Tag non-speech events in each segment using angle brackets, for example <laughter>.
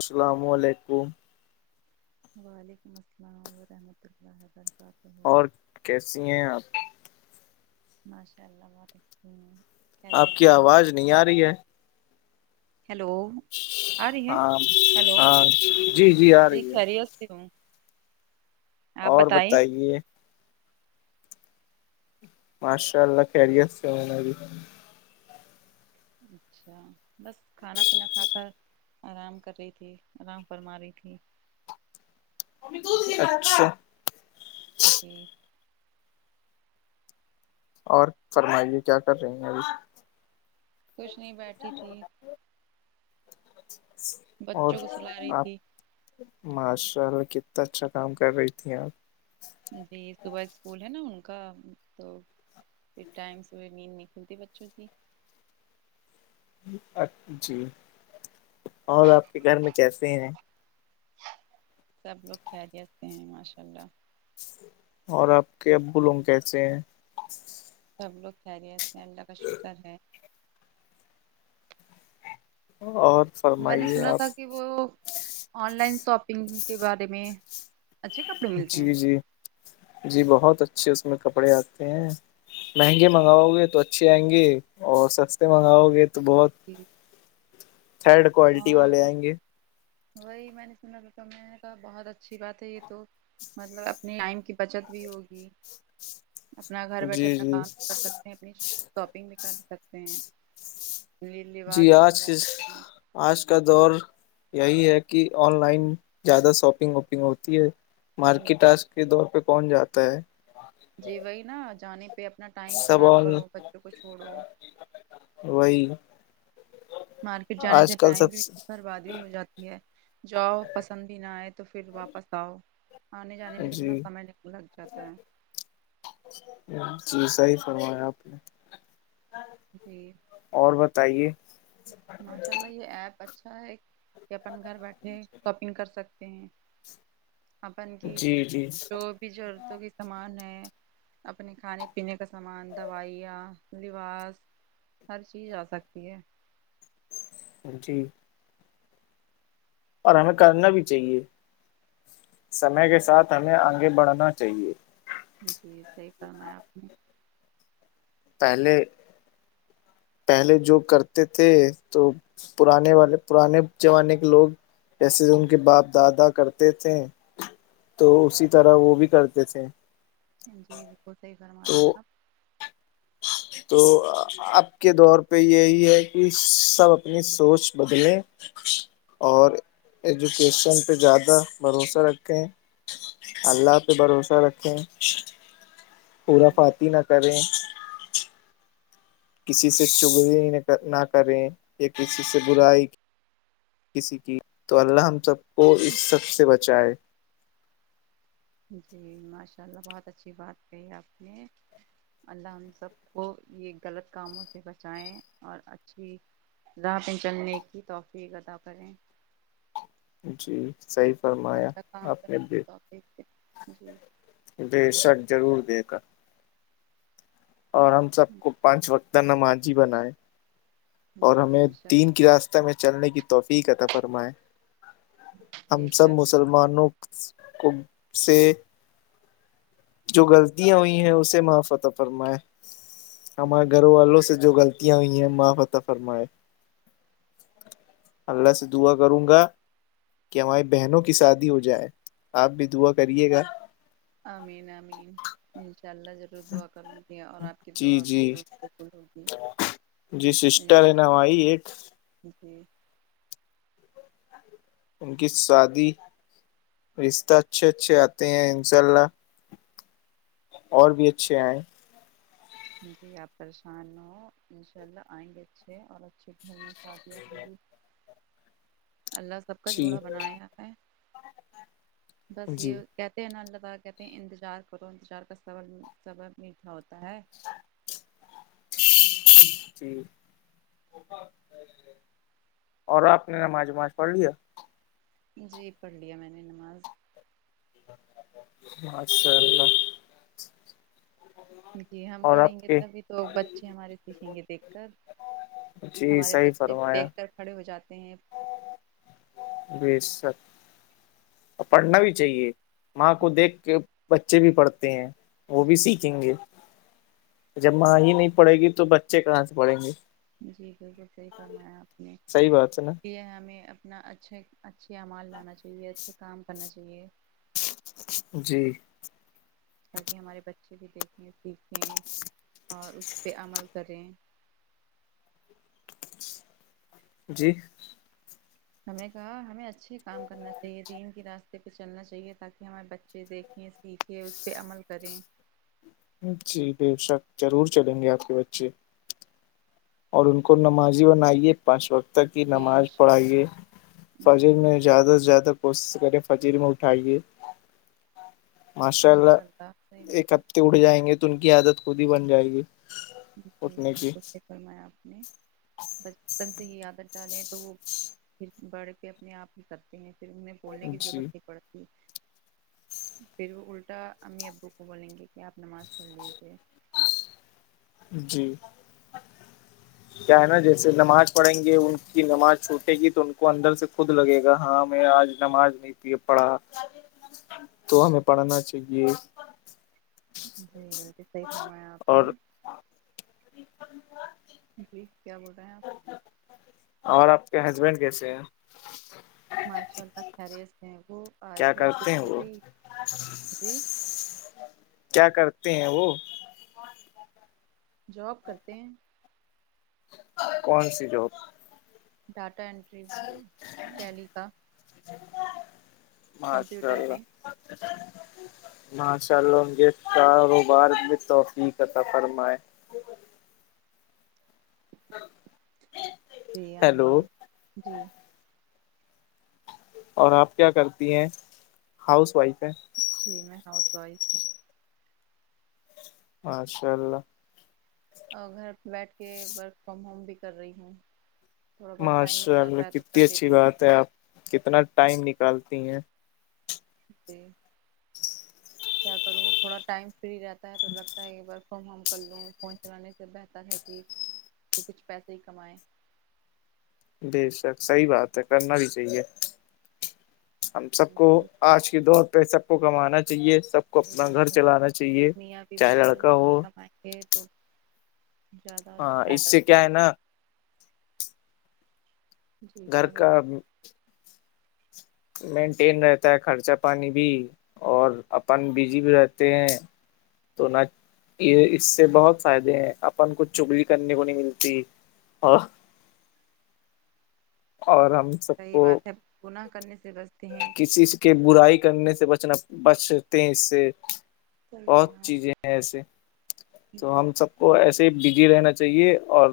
السلام علیکم وعلیکم السلام ورحمۃ اللہ وبرکاتہ اور کیسی ہیں آپ ماشاء اللہ و آپ کی آواز نہیں آ رہی ہے ہیلو آ رہی ہے ہاں ہلو ہاں جی جی آ ہے کہ رہی ہس کی ہ اور بتائیے ماشاء اللہ خریت سے ہو بھی اچھا بس کھانا پینا کھا کر آرام کر رہی تھی آرام فرما رہی تھی <unintelligible> جکی اور فرمائیے کیا کر رہی ہیں ابھی کچھ نہیں بیٹھی تھی اور بچوں کو سلا رہی آپ تھی ماشاء اللہ کتنا اچھا کام کر رہی تھی آپ جی صبح اسکول ہے نا ان کا تو پھر ٹائم سے نیند نکلتی بچوں کی جی اور آپ کے گھر میں کیسے ہیں سب لوگ کاریتے ہیں ماشاء اللہ اور آپ کے ابو لوگ کیسے ہیں سب لوگ خیریت ہیں اللہ کا شکر ہے اور میں نے فرمائیے سنا آپ تھا کہ وہ آن لائن شاپنگ کے بارے میں اچھا کپے جی- جی- جی بہت اچھے اس میں کپڑے آتے ہیں- مہنگے منگاؤ گے تو اچھی آئیں گے، اور سستے منگاؤ گے تو بہت جٹھیک تھرڈ ہاں کوالٹی والے آ آئیں گے وہی میں نے سنا تھا تھا میں نے کہا بہت اچھی بات ہے یہ تو- مطلب اپنے ٹائم کی بچت بھی ہوگی- اپنا گھر بیٹھے جی اپنا جی کام بھی کر سکتے ہیں اپنی شاپنگ بھی کر سکتے ہیں- نی لباس جی بھی آج للاا سکتے ہیں- آج کا دور یہی ہے کہ آن لائن زیادہ شاپنگ ووپنگ ہوتی ہے- مارکیٹ جی آس کے دور پہ کون جاتا ہے- جی وہی نا جانے پہ اپنا ٹائم سب خراب آن کرو بچوں کو چھوڑو- وہی مارکیٹ جانے سے آج کل ٹائم سب بھی برباد بھی ہو جاتی ہے- جاؤ پسند بھی نہ آئے تو پھر واپس آؤ- آنے جانے میں کتنا جی سمے لگ جاتا ہے- جی صحی فرمایا آپ نے- جی- اور بتائیے- ماشاء اللہ یہ ایپ اچھا ہے کہ اپن گھر بیٹھے شاپنگ کر سکتے ہیں- اپن کی جی جی جو بھی ضرورتوں کے سامان ہے- اپنے کھانے پینے کا سامان دوائیاں لباس- ہر چیز آ سکتی ہے- جی- اور ہمیں کرنا بھی چاہیے سمے کے ساتھ ہمیں آگے بڑھنا چاہیے- جی صحیح فرمایا آپ نے- پہلے، پہلے جو کرتے تھے تو پرانے والے پرانے زمانے کے لوگ- جیسے ان کے باپ دادا کرتے تھے- تو اسی طرح وہ بھی کرتے تھے- جی بالکل صحی فرما رہے ہیں تو آپ- تو اب کے دور پہ یہی ہے کہ سب اپنی سوچ بدلے- اور ایجوکیشن پہ زیادہ بھروسہ رکھیں- اللہ پہ بھروسہ رکھیں پورا جی فاتح نہ کریں- کسی سے چگ نہ کریں یا کسی سے برائی- کسی کی تو اللہ ہم سب کو اس سب سے بچائے- جی ماشاء اللہ بہت اچھی بات کہی آپ نے- اللہ ہم سب کو یہ غلط کاموں سے بچائیں اور اچھی- را پہ چلنے کی توفی ادا کریں- جی صحیح فرمایا اچھا کام آپ نے کرنے کی د- توفیق دیں۔ جی جی سر ضرور دے گا اور ہم سب کو پانچ وقت نمازی بنائے اور جی ہمیں انشاء اللہ، تین کے راس- چلنے کی توفیع کاتا فرمائے بے ہم سب شک مسلمانوں کب سے جو غلطیاں ہوئی ہیں اسے مفتح فرمائے ہمارے گھر آمین والوں سے جو غلط- یا ہوئی ہیں ماں فتا فرماائے اللہ سے دعا کروں گا کہ ہماری بہنوں کی شادی ہو جائے آپ بھی دعا کریے گا- امین-امین انشاء اللہ- دعا کر گی اور آپ کی جی دعا جی بھیکول ہوگی جی سسٹر ہے انشاء اللہ نائی ایک جی ان کی سادی رشتہ اچھے اچھے آتے ہیں انشاء اللہ اور بھی اچھے آئے جی آپ پریشان ہو انشاء اللہ آئیں گے اچھے اور اچھے گھر میں شادیاں ہوں گی اللہ سب کا جی جوڑا بنایا ہے بس جی یہ کہتے ہیں ن اللہا کہتے ہیں انتظار کرو انتظار کا سبر میٹھا ہوتا ہے جی اور آپ نے نمازماز پڑھ لیا جی پڑھ لیا میں نے نماز ماشاءاللہ جی ہم پڑھیں گے تبھی تو بچے ہمارے سیکھیں گے دیکھ کر جی ہمارے صحیح بچے فرمایا دیکھ کر کھڑے ہو جاتے ہیں بیس س اور پڑھنا بھی چاہیے ماں کو دیکھ کے بچے بھی پڑھتے ہیں وہ بھی جی سیکھیں گے جب ماں ہی نہیں پڑے گی تو بچے کہاں سے پڑیں گی جی بالکل صحی فرمایا آپ نے صحیح بات ہے نا یہ ہمیں اپنا اچھے اچھے اعمال لانا چاہیے اچھے کام کرنا چاہیے جی تاکہ ہمارے بچے بھی دیکھیں سیکھیں اور اس پہ عمل کریں جی ہمیں کہا ہمیں اچھے کام کرنا چاہیے دین کی راستے پہ چلنا چاہیے تاکہ ہمارے بچے دیکھیں سیکھیں اس پہ عمل کریں جی بے شک ضرور چلیں گے آپ کے بچے اور ان کو نمازی بنائیے پانچ وقت تک کی جی نماز انشاء پڑھائیے اللہ انشاء فجل اللہ نے زیادہ سے زیادہ کوشش کرے فجیر میں اٹھائیے ماشاء اللہ انشاء صحیح ایک بات ہے ہفتے اٹھ جائیں گے تو ان کی عادت خود ہی بن جائے گی اٹھنے کی جییالک اور میں آپ نے بچپن سے ہی عادت ڈالیں تو وہ پھر باڑے پہ اپنے آپ ہی کرتے ہیں پھر انہیں بولنے کی جی ضرورت نہیں پڑتی پھر وہ الٹا امی ابو کو بولیں گے کہ آپ نماز پڑھ لیجیے جی کیا ہے نا جیسے نماز پڑھیں گے ان کی نماز چھوٹے گی تو ان کو اندر سے خود لگے گا ہاں میں آج نماز نہیں پ پڑھا تو ہمیں پڑھنا چاہیے جی صحی فمایا آپ نے اور جی کیا بول رہے ہیں آپ اور آپ کے ہسبینڈ کیسے ہیں ماشاء اللہ خریت سےھے وہ آئے کیا تھے آفس کرتے ہیں سے وہ بھی جی کیا کرتے ہیں وہ جاب کرتے ہیں کون سی جواب ڈاٹا انینٹری ٹیلی کا ماشاء کمپیوٹر اللہ میں ماشاء اللہ کے کاروبار میں توفیعقتا فرمائے <unintelligible> ہیلو بیامین جی اور آپ کیا کرتی ہیں ہاؤس وائف ہے جی میں ہاؤس وائف ہوں ماشاء اللہ اور گھر بیٹھ کے ورک فرام ہوم بھی کر رہی ہوں تھوڑا بہت ٹائم مل ماشاء اللہ جاتا ہے تو کتنی کر اچھی لیتی ہوں بات ہے آپ کتنا ٹائم نکالتی ہیں جی <unintelligible> کیا کروں تھوڑا ٹائم فری رہتا ہے تو لگتا ہے کہ ورک فرام ہوم کر لوں فون چلانے سے بہتر ہے کہ کہ کچھ پیسے ہی کمائیں بے شک صحیح بات ہے کرنا بھی چاہیے ہم سب جی کو آج کے دور پہ سب کو کمانا چاہیے سب کو صحیح اپنا گھر بات ہے چلانا چاہیے میاں بیوی چاہے دونوں لڑکا مل ہو کے تو زیادہ ہاں اس بیٹر سے کیا ہے نا جی کیا بول ج مینٹین رہتا ہے خرچہ پانی بھی اور اپن بزی بھی رہتے ہیں تو نہ یہ اس سے بہت فائدے ہیں اپن کوچھ چگلی کرنے کو نہیں ملتی آ اور ہم سب کی کو بات ہے پن کرنے سے بستے ہیں کسی کے برائی کرنے سے بچنا بچتے ہیں اس سے صحیح بہت فرمایا چیزیں ہیں ایسے تو جی ہم سب کو ایسے بزی رہنا چاہیے اور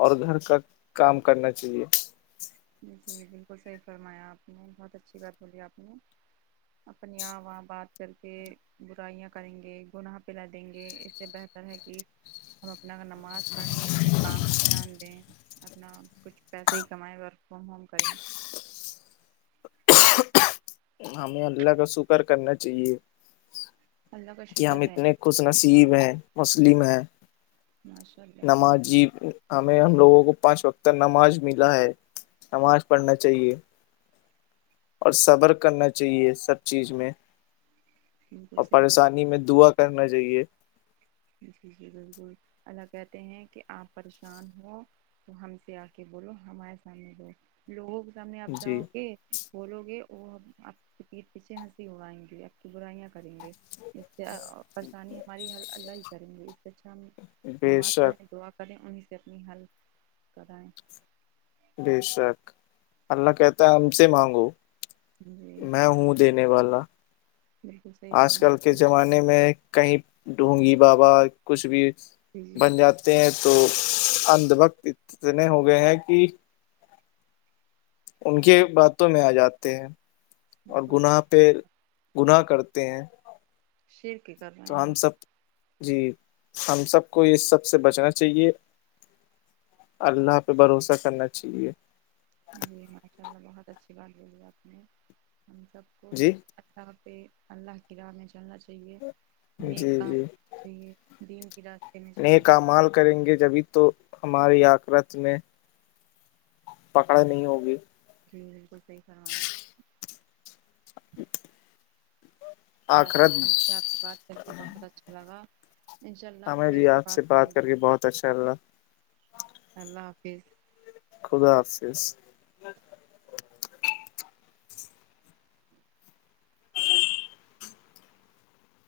اور گھر کا کام کرنا چاہیے جی جی بالکل صحیح فرمایا آپ نے بہت اچھی بات بولی آپ نے اپنی آاں واں بات کر کے برائیاں کریں گے گناہ پلا دیں گے اس سے بہتر ہے کہ ہم اپنا نماز پڑھیں اپنے کام دھیان دیں اپنا کچھ پیسے ہی کمائیں ورک فرام ہوم کریں ہمیں اللہ کا شکر کرنا چاہیے اللہ کا کہ ہم شکر ہے اتنے خوش نصیب ہیں مسلم ہیں ماشاء اللہ سے نمازی ہمیں ہم لوگوں کو پانچ وقت ت نماز ملا ہے نماز پڑھنا چاہیے اور صبر کرنا چاہیے سب چیز میں بالکل اور صحیح پریشانی میں دعا کرنا چاہیے جی جی بالکل اللہ کہتے ہیں کہ آپ پریشان ہ تو ہم سے آ کے بولو ہمارے سامنے دو لوگوں کے سامنے آپ جی جاؤ گے بولو گے وہ ہم آپ کی پیٹھ پیچھے ہنسی ہوگائیں گے آپ کی برائیاں کریں گے اس سے پریشانی ہماری ہر اللہ ہی کریں گے اس سےر ہم بے نماز شک پڑھیں د کریں انہیں سے اپنی ہیلپ کرائیں بے شک اللہ کہتا ہے ہم سے مانگو جی میں ہوں دینے والا بالکل صحیح آج فرما کل کے زمانے میں کہیں ڈونگی بابا کچھ بھی جی جی بن جات ہیں تو اندھ وقت اتنے ہو گئے ہیں کہ ان کے باتوں میں آ جاتے ہیں اور بالکل صحیح گناہ پہ گناہ کرتے ہیں شرک کر تو رہے ہم ہیں سب جی ہم سب کو یہ سب سے بچنا چاہیے اللہ پہ بھروسہ کرنا چاہیے جی ماشاء اللہ بہت اچھی بات بولی آپ نے ہم سب کو جی صرف پہ اللہ کی ر میں چلنا یے جی نیک کام جی چاہیے دین کے راستے میں چلنا نیک چاہیے اعمال کریں گے جبھی تو ہماری آکرت میں پکڑا نہیں ہوگی جی بالکل صحیح فرمایا آپ نے اچ ماشاء اللہ مجھ آپ سے بات کر کے بہت اچھا لگا انشاء اللہ ہمیں پھر بھی سے آپ بات کریں گے کر کے بہت اچھا لگا اللہ حافظ خدا حافظ